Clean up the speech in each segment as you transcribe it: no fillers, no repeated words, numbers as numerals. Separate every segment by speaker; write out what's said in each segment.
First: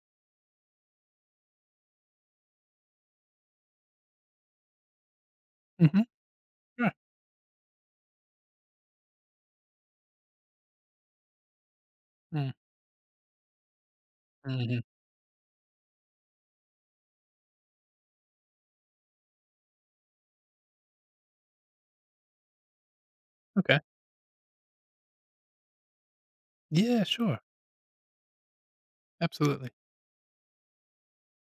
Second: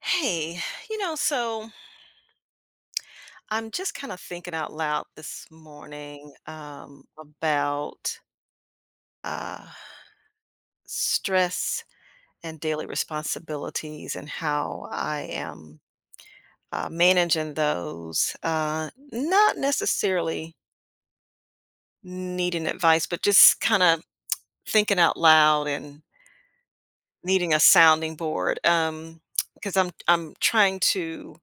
Speaker 1: Hey, so I'm just kind of thinking out loud this
Speaker 2: Mhm.
Speaker 1: morning
Speaker 2: Sure.
Speaker 1: about uh, stress
Speaker 2: Mm.
Speaker 1: and daily responsibilities and
Speaker 2: Mhm.
Speaker 1: how I am managing those. Not necessarily needing advice, but just
Speaker 2: Okay.
Speaker 1: kind of thinking out loud and
Speaker 2: Yeah, sure.
Speaker 1: needing a sounding board. Um,
Speaker 2: Absolutely.
Speaker 1: because I'm trying to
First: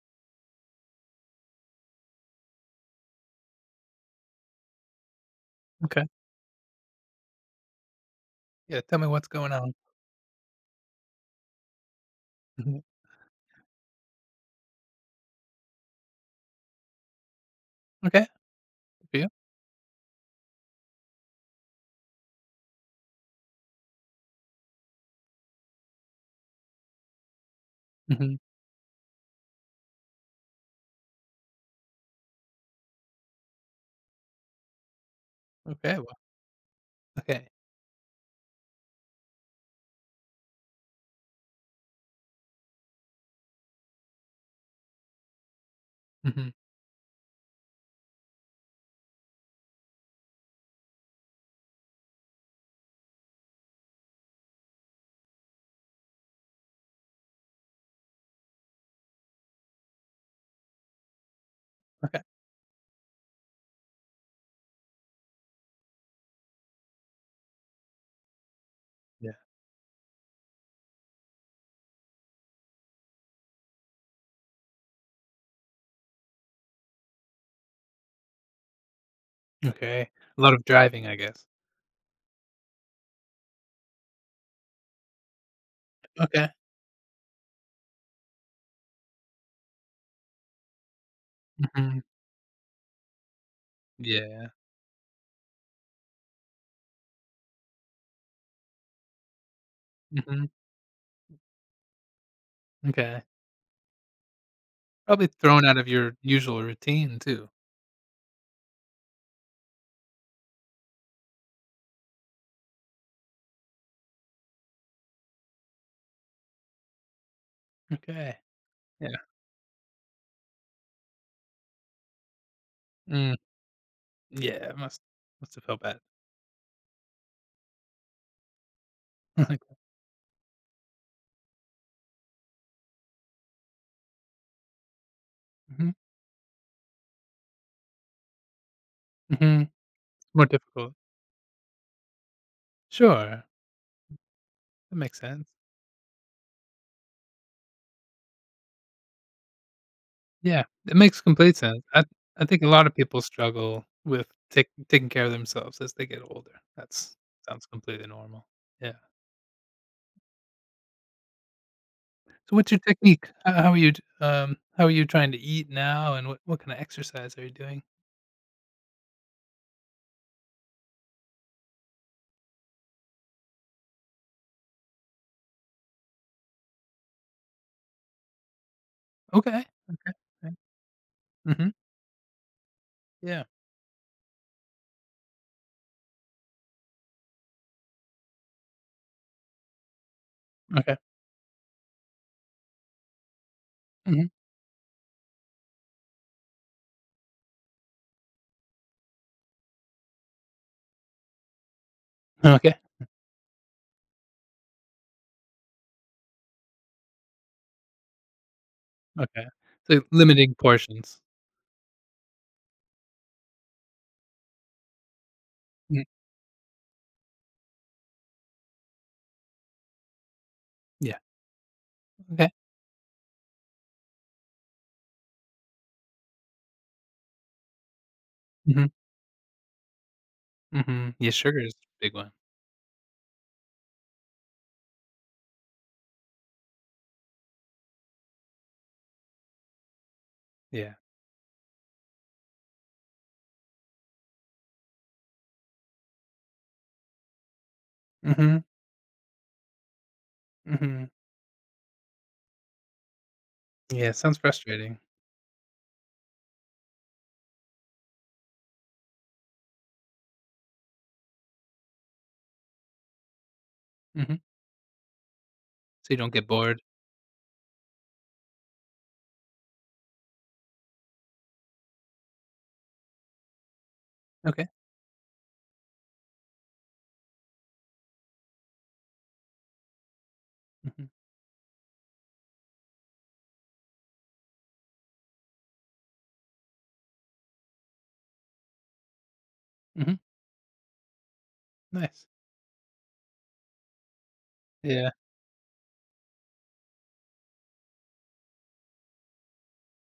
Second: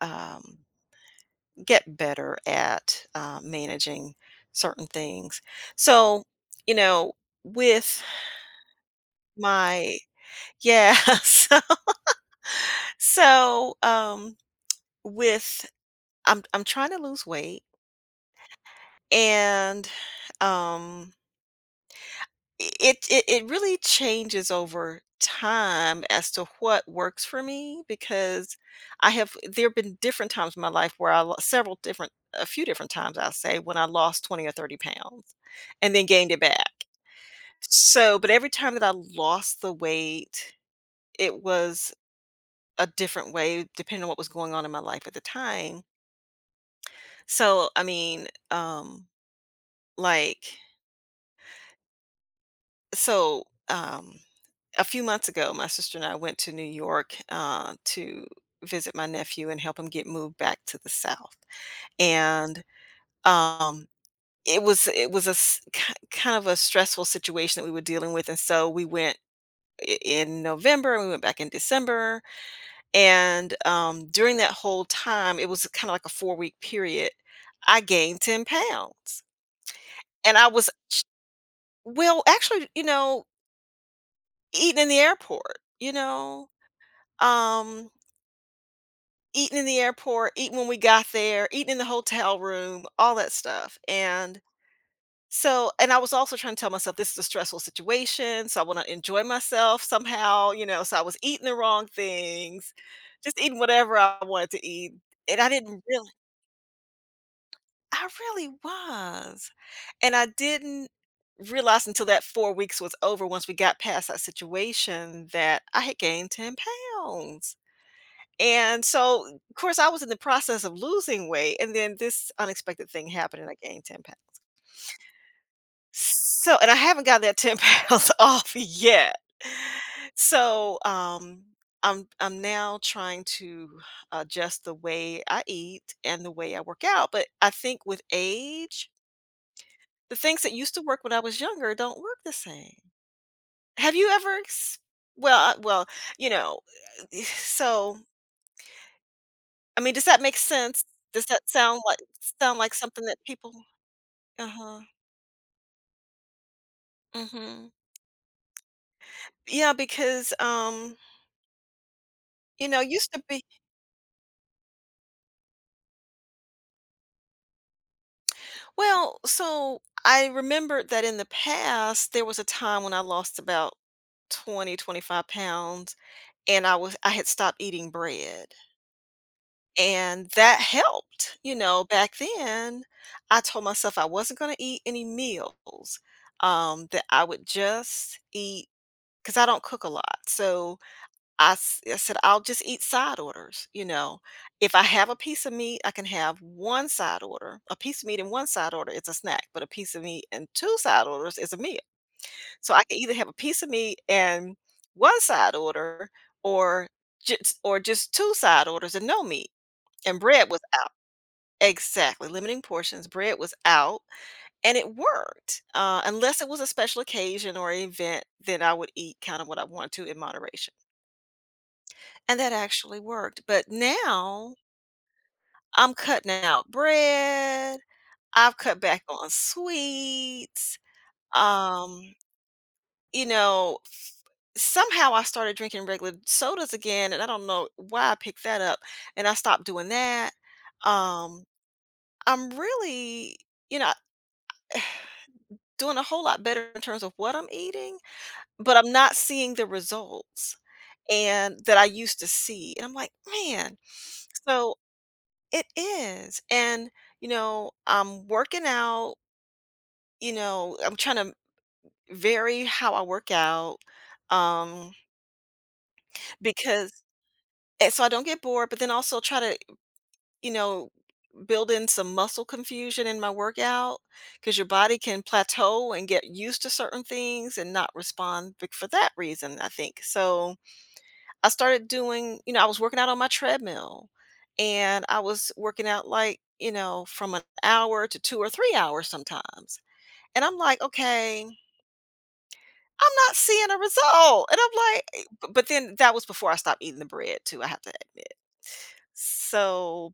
Speaker 1: um, get better at managing certain things.
Speaker 2: Okay.
Speaker 1: So, you know, with
Speaker 2: Yeah, tell me what's going on.
Speaker 1: my, yeah, so,
Speaker 2: Mhm.
Speaker 1: so, with I'm trying to lose weight.
Speaker 2: Okay. For you?
Speaker 1: And um, it really changes over time as to what works for me,
Speaker 2: Mhm.
Speaker 1: because I have there have been different times in my life where I lo- several different a few different times, I'll say, when I lost 20 or 30 pounds and
Speaker 2: Okay,
Speaker 1: then
Speaker 2: well,
Speaker 1: gained it back.
Speaker 2: okay.
Speaker 1: So, but every time that I lost the weight, it was a different way depending on what was going on in my life at the time.
Speaker 2: Mhm.
Speaker 1: So, I mean, like, so um, a few months ago, my sister and I went to New York to visit my nephew and help him get moved back to the South.
Speaker 2: Okay.
Speaker 1: And um, it was kind of a stressful situation that we were dealing with, and so we went
Speaker 2: Yeah.
Speaker 1: in November, and we went back in December. And, during that whole time, it was kinda like a four-week period. I gained 10 pounds,
Speaker 2: Okay.
Speaker 1: and
Speaker 2: A
Speaker 1: I
Speaker 2: lot of
Speaker 1: was—
Speaker 2: driving, I guess.
Speaker 1: well, actually, eating in the airport,
Speaker 2: Okay.
Speaker 1: um, eating in the airport, eating when we got there, eating in the
Speaker 2: Mhm.
Speaker 1: hotel room, all that stuff. And
Speaker 2: Yeah.
Speaker 1: so— and I was also trying to tell myself, this is a stressful situation, so I wanna enjoy myself
Speaker 2: Mhm.
Speaker 1: somehow, so I was eating the wrong things,
Speaker 2: Okay.
Speaker 1: just eating whatever I wanted to eat,
Speaker 2: Probably
Speaker 1: and I
Speaker 2: thrown out
Speaker 1: didn't
Speaker 2: of
Speaker 1: really.
Speaker 2: your usual routine too.
Speaker 1: I really was, and I didn't realize until that 4 weeks was over, once we got past that situation, that I had gained 10 pounds.
Speaker 2: Okay.
Speaker 1: And
Speaker 2: Yeah.
Speaker 1: so, of course, I was in the process of losing weight, and then this unexpected thing
Speaker 2: Mm.
Speaker 1: happened, and I gained 10 pounds.
Speaker 2: Yeah, it must have felt bad.
Speaker 1: So— and I haven't got that 10 pounds off yet. So, I'm now trying to adjust the way I
Speaker 2: Mhm.
Speaker 1: eat and the way I work out. But I think, with age,
Speaker 2: Mhm.
Speaker 1: the things
Speaker 2: More
Speaker 1: that used to
Speaker 2: difficult.
Speaker 1: work when I was younger don't work the same.
Speaker 2: Sure.
Speaker 1: Have you ever ex
Speaker 2: That makes
Speaker 1: Well,
Speaker 2: sense.
Speaker 1: you know, so, I mean, does that make
Speaker 2: Yeah,
Speaker 1: sense?
Speaker 2: it makes
Speaker 1: Does that
Speaker 2: complete sense. I
Speaker 1: sound
Speaker 2: think a
Speaker 1: like
Speaker 2: lot of
Speaker 1: something that
Speaker 2: people
Speaker 1: people—
Speaker 2: struggle with tak
Speaker 1: uh-huh,
Speaker 2: taking care of themselves as they get older. That's Sounds
Speaker 1: mhm.
Speaker 2: completely normal. Yeah.
Speaker 1: Yeah, because,
Speaker 2: So what's your
Speaker 1: it used to
Speaker 2: technique?
Speaker 1: be—
Speaker 2: How are you t how are you trying to eat now, and what kinda exercise are you doing?
Speaker 1: well, so I remembered that in the past, there was a time when I lost about 20 25 pounds, and I had stopped eating bread.
Speaker 2: Okay, okay,
Speaker 1: And
Speaker 2: yeah,
Speaker 1: that helped,
Speaker 2: mhm,
Speaker 1: back then. I
Speaker 2: yeah,
Speaker 1: told myself I wasn't gonna eat any meals, that I would just eat because I don't cook a lot, so
Speaker 2: okay,
Speaker 1: I said, "I'll just eat side orders," you know?
Speaker 2: mhm,
Speaker 1: If I have a piece of meat, I can have 1 side order. A piece of meat and 1 side order is a snack, but a piece of meat and 2 side orders is a meal. So
Speaker 2: okay,
Speaker 1: I can either have a piece of meat and 1 side order, or just 2 side orders and no
Speaker 2: okay.
Speaker 1: meat,
Speaker 2: So
Speaker 1: and bread
Speaker 2: limiting
Speaker 1: was out.
Speaker 2: portions.
Speaker 1: Exactly, limiting portions, bread was out, and it worked. Uh,
Speaker 2: Mm,
Speaker 1: unless it was a special occasion or event, then I would eat kind of what I wanted to in moderation,
Speaker 2: yeah,
Speaker 1: and
Speaker 2: okay,
Speaker 1: that actually worked. But now I'm cutting out bread. I've cut
Speaker 2: mhm,
Speaker 1: back on sweets.
Speaker 2: mhm, yeah, sugar is a big
Speaker 1: Um,
Speaker 2: one.
Speaker 1: you know, somehow I started drinking regular sodas again, and I don't know why I picked that up, and I stopped doing that.
Speaker 2: Yeah,
Speaker 1: Um, I'm really, you know, doing a whole lot better in terms of what I'm eating,
Speaker 2: mhm,
Speaker 1: but I'm not seeing the results
Speaker 2: mhm,
Speaker 1: and that I used to see. And I'm like, man,
Speaker 2: yeah, sounds
Speaker 1: so
Speaker 2: frustrating.
Speaker 1: it is. And, I'm working out. I'm trying to vary how I work out.
Speaker 2: Mhm,
Speaker 1: Um,
Speaker 2: so you don't get bored.
Speaker 1: because and so I don't get bored, but then also try to, you know, build in some muscle confusion in my workout, because your
Speaker 2: Okay,
Speaker 1: body can plateau and get used to certain things and not respond, for that reason, I think. So,
Speaker 2: mhm.
Speaker 1: I started doing— I was working out on my treadmill, and I was working out, like, from an hour to 2 or 3 hours sometimes,
Speaker 2: Mhm.
Speaker 1: and I'm like, "Okay, I'm
Speaker 2: Nice.
Speaker 1: not seeing a result," and I'm like,
Speaker 2: Yeah.
Speaker 1: eh b but then that was before I stopped eating the bread too, I have to admit. So,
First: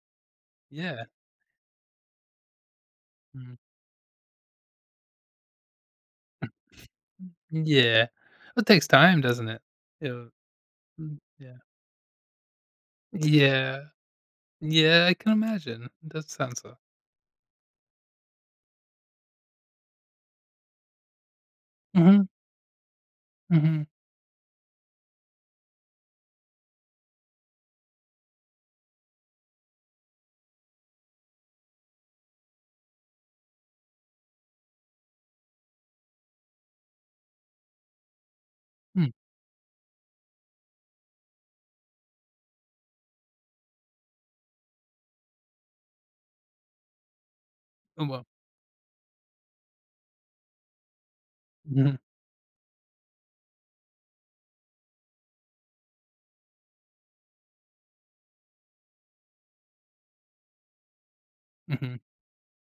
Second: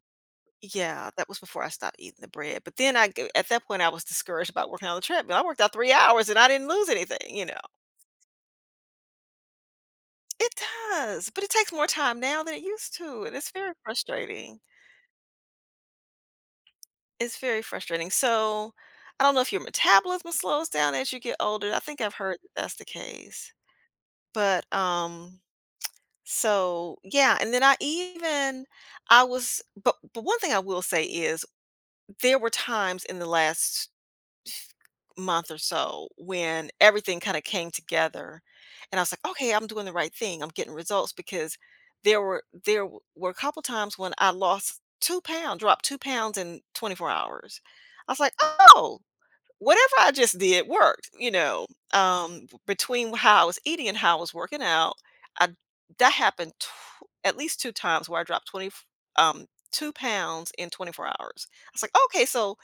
Speaker 2: Yeah.
Speaker 1: yeah, that was before I stopped eating the bread, but then I g at
Speaker 2: Mm.
Speaker 1: that point, I was discouraged about working on the treadmill. I worked out 3 hours and I didn't lose anything, you know?
Speaker 2: Yeah. Well, it takes time, doesn't it? Yeah.
Speaker 1: It
Speaker 2: Mm,
Speaker 1: does, but it
Speaker 2: yeah.
Speaker 1: takes more time now than it used to, and it's very
Speaker 2: Yeah.
Speaker 1: frustrating.
Speaker 2: Yeah, I can imagine. It does sound so.
Speaker 1: It's very frustrating. So, I don't know if your metabolism slows down as you get older. I think I've
Speaker 2: Mhm.
Speaker 1: heard that that's the case.
Speaker 2: Mhm.
Speaker 1: But, so yeah, and then I even I was but one thing I will say is, there were times in the last month or so when everything kind of came together, and I
Speaker 2: Mm.
Speaker 1: was like, "Okay, I'm doing the right thing. I'm getting results," because there were a couple times when I lost 2 pounds, dropped 2 pounds in 24 hours.
Speaker 2: Oh,
Speaker 1: I was
Speaker 2: well.
Speaker 1: like, "Oh, whatever I just did worked," you know?
Speaker 2: Mhm.
Speaker 1: Between how I was eating and how I was working out, I that happened— at least two times where I dropped 20 um 2 pounds in 24 hours. I was like,
Speaker 2: Mhm.
Speaker 1: "Okay." So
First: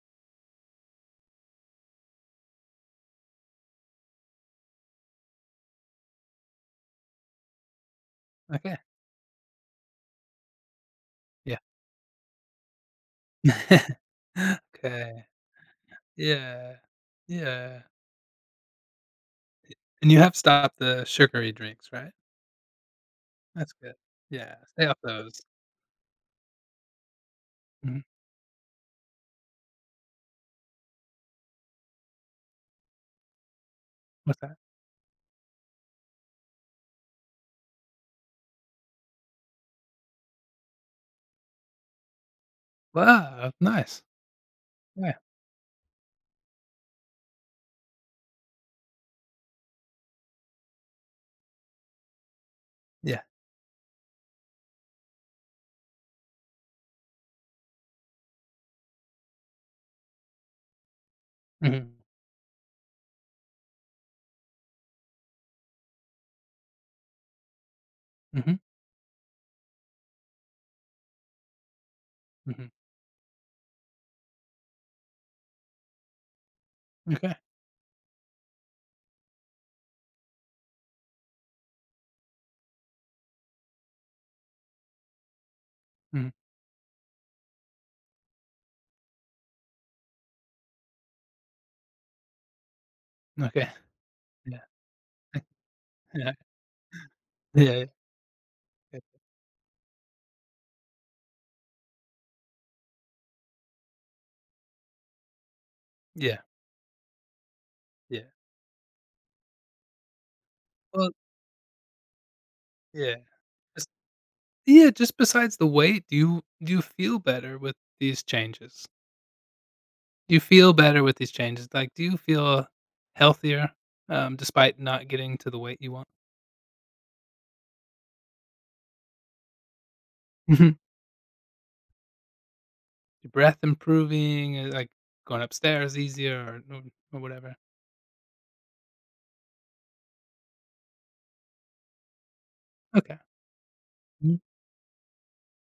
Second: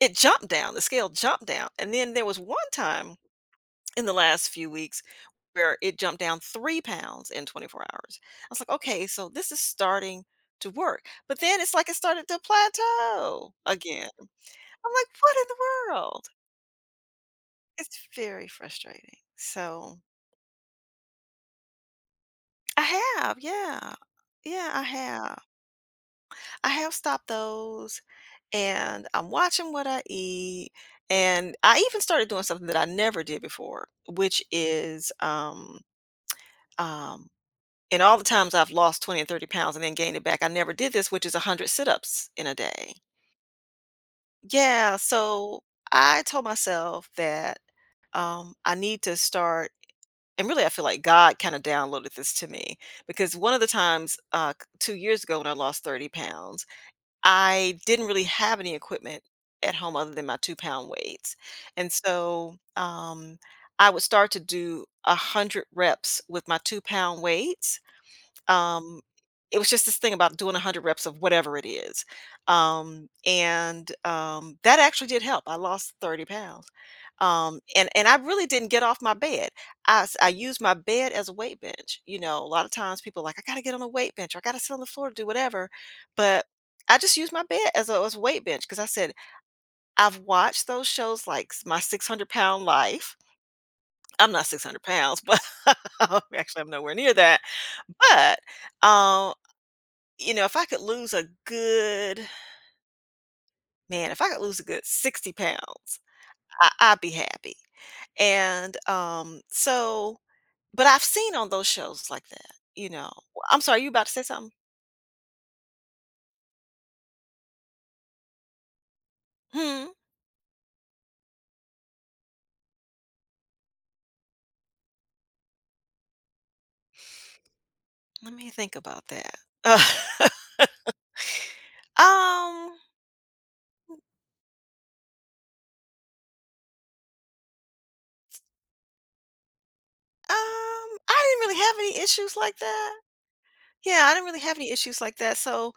Speaker 1: it jumped down, the scale jumped down, and then there was one time in the last few weeks where it jumped down 3 pounds in 24 hours. I was like,
Speaker 2: Okay.
Speaker 1: "Okay, so this is starting to work." But
Speaker 2: Yeah.
Speaker 1: then it's like it started to plateau again. I'm like,
Speaker 2: Okay.
Speaker 1: "What in the world?"
Speaker 2: Yeah. Yeah.
Speaker 1: It's very frustrating. So
Speaker 2: And you have stopped the sugary drinks, right?
Speaker 1: I have,
Speaker 2: That's good.
Speaker 1: yeah.
Speaker 2: Yeah.
Speaker 1: Yeah, I
Speaker 2: Stay off those.
Speaker 1: have. I have stopped those,
Speaker 2: Mhm.
Speaker 1: and I'm watching what I eat, and I even started doing something that I never did before,
Speaker 2: What's
Speaker 1: which
Speaker 2: that?
Speaker 1: is— Um, and all the times I've lost 20 and 30 pounds and then gained it back, I never did this, which is 100 sit ups in a day.
Speaker 2: Wow, nice.
Speaker 1: Yeah.
Speaker 2: Yeah.
Speaker 1: So I told myself that, I need to start. And really, I feel like God kind of downloaded this to me
Speaker 2: Yeah.
Speaker 1: because one of the times, 2 years ago when I lost 30 pounds, I didn't really have any equipment at home other than my 2-pound weights. And
Speaker 2: Mhm.
Speaker 1: so, I would start to do a 100 reps with my 2-pound weights.
Speaker 2: Mhm.
Speaker 1: Um, it was just this thing about doing 100 reps of whatever it is.
Speaker 2: Mhm.
Speaker 1: And that actually did help. I lost 30 pounds.
Speaker 2: Okay.
Speaker 1: And I really didn't get off my bed. I used my bed as a weight bench. A lot of times people are like, I got to get on a weight bench or I got to sit on the floor to do whatever.
Speaker 2: Mhm.
Speaker 1: But I just used my bed as a weight bench, because I said, I've watched those shows like My 600 Pound Life.
Speaker 2: Okay.
Speaker 1: I'm not
Speaker 2: Yeah.
Speaker 1: 600 pounds, but
Speaker 2: Yeah.
Speaker 1: actually, I'm nowhere near that.
Speaker 2: Yeah,
Speaker 1: But,
Speaker 2: yeah.
Speaker 1: um, if I could lose a good man, if I could lose a good 60 pounds,
Speaker 2: Yeah,
Speaker 1: I'd be happy.
Speaker 2: yeah.
Speaker 1: And, so but I've
Speaker 2: Well,
Speaker 1: seen on those shows like that,
Speaker 2: yeah.
Speaker 1: I'm sorry,
Speaker 2: Just
Speaker 1: you about to say something?
Speaker 2: yeah, just besides the weight, do you feel better with these changes?
Speaker 1: Hmm,
Speaker 2: Do you feel better with these changes? Like, do you feel healthier, despite not getting to the weight you want?
Speaker 1: let me think about that.
Speaker 2: Mhm.
Speaker 1: Um, um,
Speaker 2: Your breath improving, like, going upstairs easier, or whatever?
Speaker 1: I didn't really have any issues like that.
Speaker 2: Okay.
Speaker 1: Yeah, I didn't
Speaker 2: Mhm.
Speaker 1: really have any issues like that, so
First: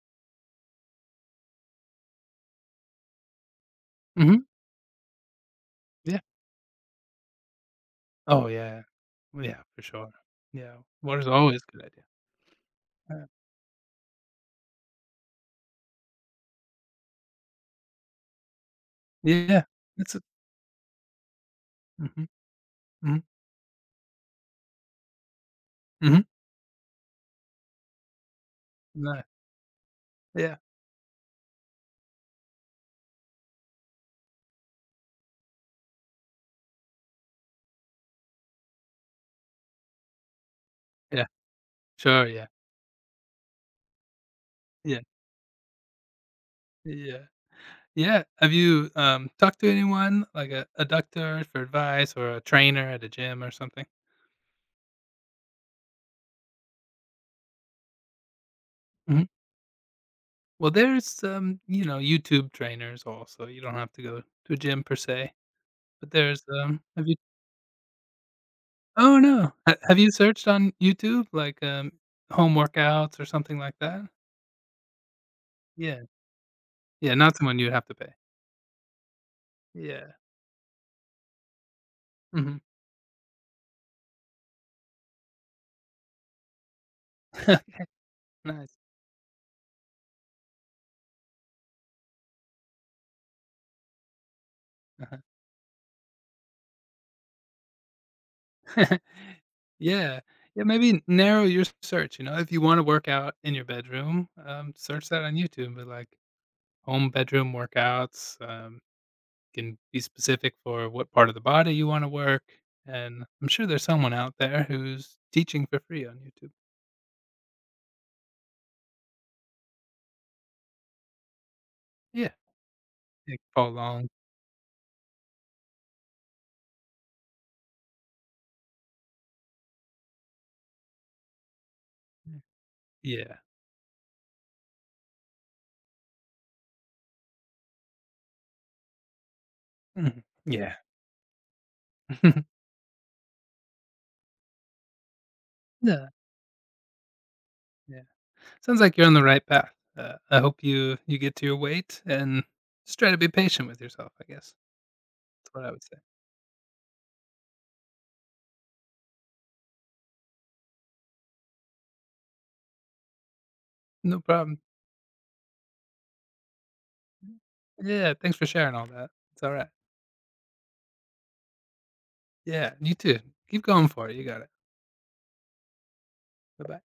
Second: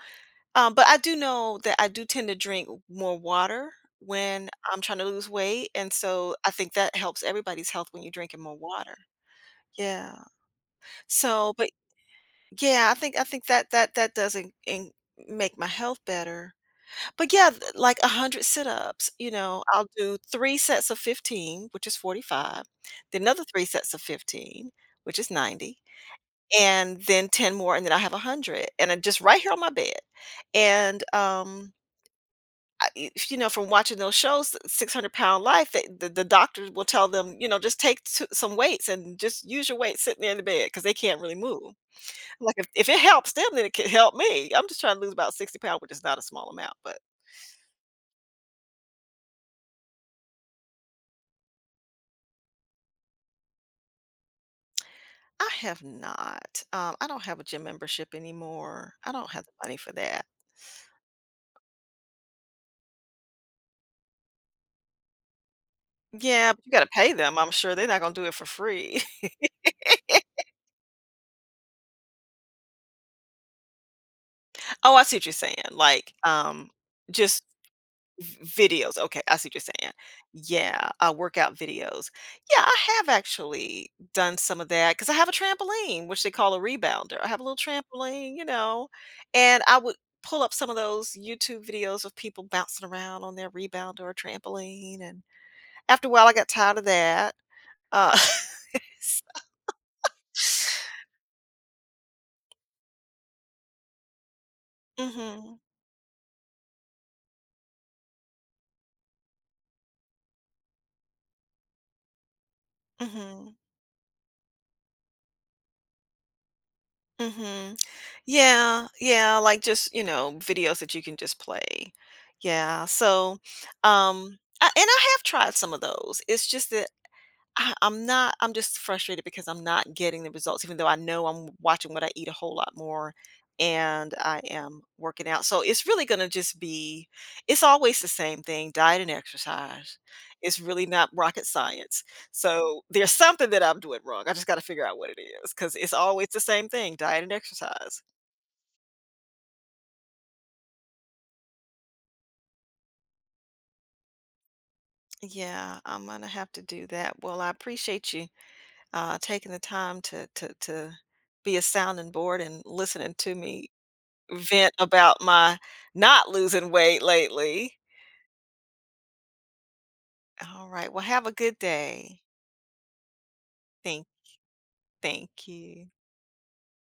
Speaker 1: But I do know that I do tend to drink more water
Speaker 2: Mhm.
Speaker 1: when I'm trying to lose weight, and
Speaker 2: Yeah.
Speaker 1: so I think that helps everybody's health when you're drinking
Speaker 2: Oh,
Speaker 1: more
Speaker 2: yeah.
Speaker 1: water.
Speaker 2: Well, yeah, for sure.
Speaker 1: Yeah.
Speaker 2: Yeah. Water's
Speaker 1: So,
Speaker 2: always
Speaker 1: but
Speaker 2: a good idea.
Speaker 1: yeah, I think I
Speaker 2: Yeah.
Speaker 1: think that doesn't in, make my health better. But yeah, like 100 sit-ups, you
Speaker 2: Yeah.
Speaker 1: know, I'll
Speaker 2: It's
Speaker 1: do
Speaker 2: a—
Speaker 1: three sets of 15, which is
Speaker 2: Mhm.
Speaker 1: 45, then
Speaker 2: Mhm.
Speaker 1: another three sets of 15, which is 90,
Speaker 2: Mhm.
Speaker 1: and then 10 more, and then I have 100, and I
Speaker 2: No.
Speaker 1: just right here on my bed,
Speaker 2: Yeah.
Speaker 1: and. From watching those shows, 600-Pound Life, the doctors will tell them, just take two— some weights and just use your weight sitting there in the bed because they can't
Speaker 2: Yeah.
Speaker 1: really move.
Speaker 2: Sure, yeah.
Speaker 1: Like if it helps them, then it can help me. I'm just trying
Speaker 2: Yeah,
Speaker 1: to lose about 60 pounds, which is not a small amount, but
Speaker 2: yeah, yeah. Have you, talked to anyone, like a doctor for advice or a trainer at a gym or something?
Speaker 1: I have not. I don't have a gym membership anymore. I
Speaker 2: Mhm.
Speaker 1: don't have the money for that.
Speaker 2: Well, there's, YouTube trainers also. You don't have to go to a gym per se, but there's,
Speaker 1: Yeah, but you got to
Speaker 2: have
Speaker 1: pay
Speaker 2: you—
Speaker 1: them. I'm sure they're not going to do it for free.
Speaker 2: Oh, no. Ha have you searched on YouTube, like, home workouts or something like that?
Speaker 1: Oh, I see what you're saying.
Speaker 2: Yeah.
Speaker 1: Like,
Speaker 2: Yeah, not
Speaker 1: just
Speaker 2: someone you'd have to pay.
Speaker 1: V videos, okay, I see what you're saying.
Speaker 2: Yeah.
Speaker 1: Yeah, workout videos.
Speaker 2: Mhm.
Speaker 1: Yeah, I have actually done some of that because I have a trampoline, which they call a rebounder. I have a little trampoline, you
Speaker 2: Nice.
Speaker 1: know, and I would pull up some of those YouTube videos of people bouncing around on their rebounder or trampoline,
Speaker 2: Uh-huh.
Speaker 1: and after a while, I got tired of that. Uh,
Speaker 2: Yeah. Yeah, maybe narrow your search, if you wanna work out in your bedroom, search that on
Speaker 1: mhm,
Speaker 2: YouTube, but, like, home bedroom workouts, can be specific for what part of the body you wanna work, and I'm
Speaker 1: mhm,
Speaker 2: sure there's someone out there who's teaching for free on YouTube.
Speaker 1: mhm. Yeah, yeah, like just, videos that you can just play.
Speaker 2: Yeah,
Speaker 1: Yeah. So,
Speaker 2: you follow along.
Speaker 1: and I have tried some of those. It's just that I'm just frustrated because I'm not getting the results, even though I know I'm watching what I eat a whole lot more,
Speaker 2: Yeah.
Speaker 1: and I am working out. So it's really going to just be— it's always the same thing, diet and exercise.
Speaker 2: Mhm.
Speaker 1: It's
Speaker 2: Yeah.
Speaker 1: really not rocket science. So there's something that I'm doing wrong. I just got to figure out what it is, because it's
Speaker 2: Yeah,
Speaker 1: always the same thing, diet and
Speaker 2: yeah.
Speaker 1: exercise.
Speaker 2: Sounds like you're on the right path. I hope you get to your weight, and just try to be patient with yourself, I guess. That's what I
Speaker 1: Yeah,
Speaker 2: would say.
Speaker 1: I'm gonna have to do that. Well, I appreciate you taking the time to be a sounding board and listening to me
Speaker 2: No problem.
Speaker 1: vent about my not losing weight
Speaker 2: Mhm.
Speaker 1: lately.
Speaker 2: Yeah, thanks for sharing all that. It's all right.
Speaker 1: All right. Well, have a good day.
Speaker 2: Yeah, you too. Keep going
Speaker 1: Thank
Speaker 2: for it. You got it.
Speaker 1: thank you.
Speaker 2: Bye bye.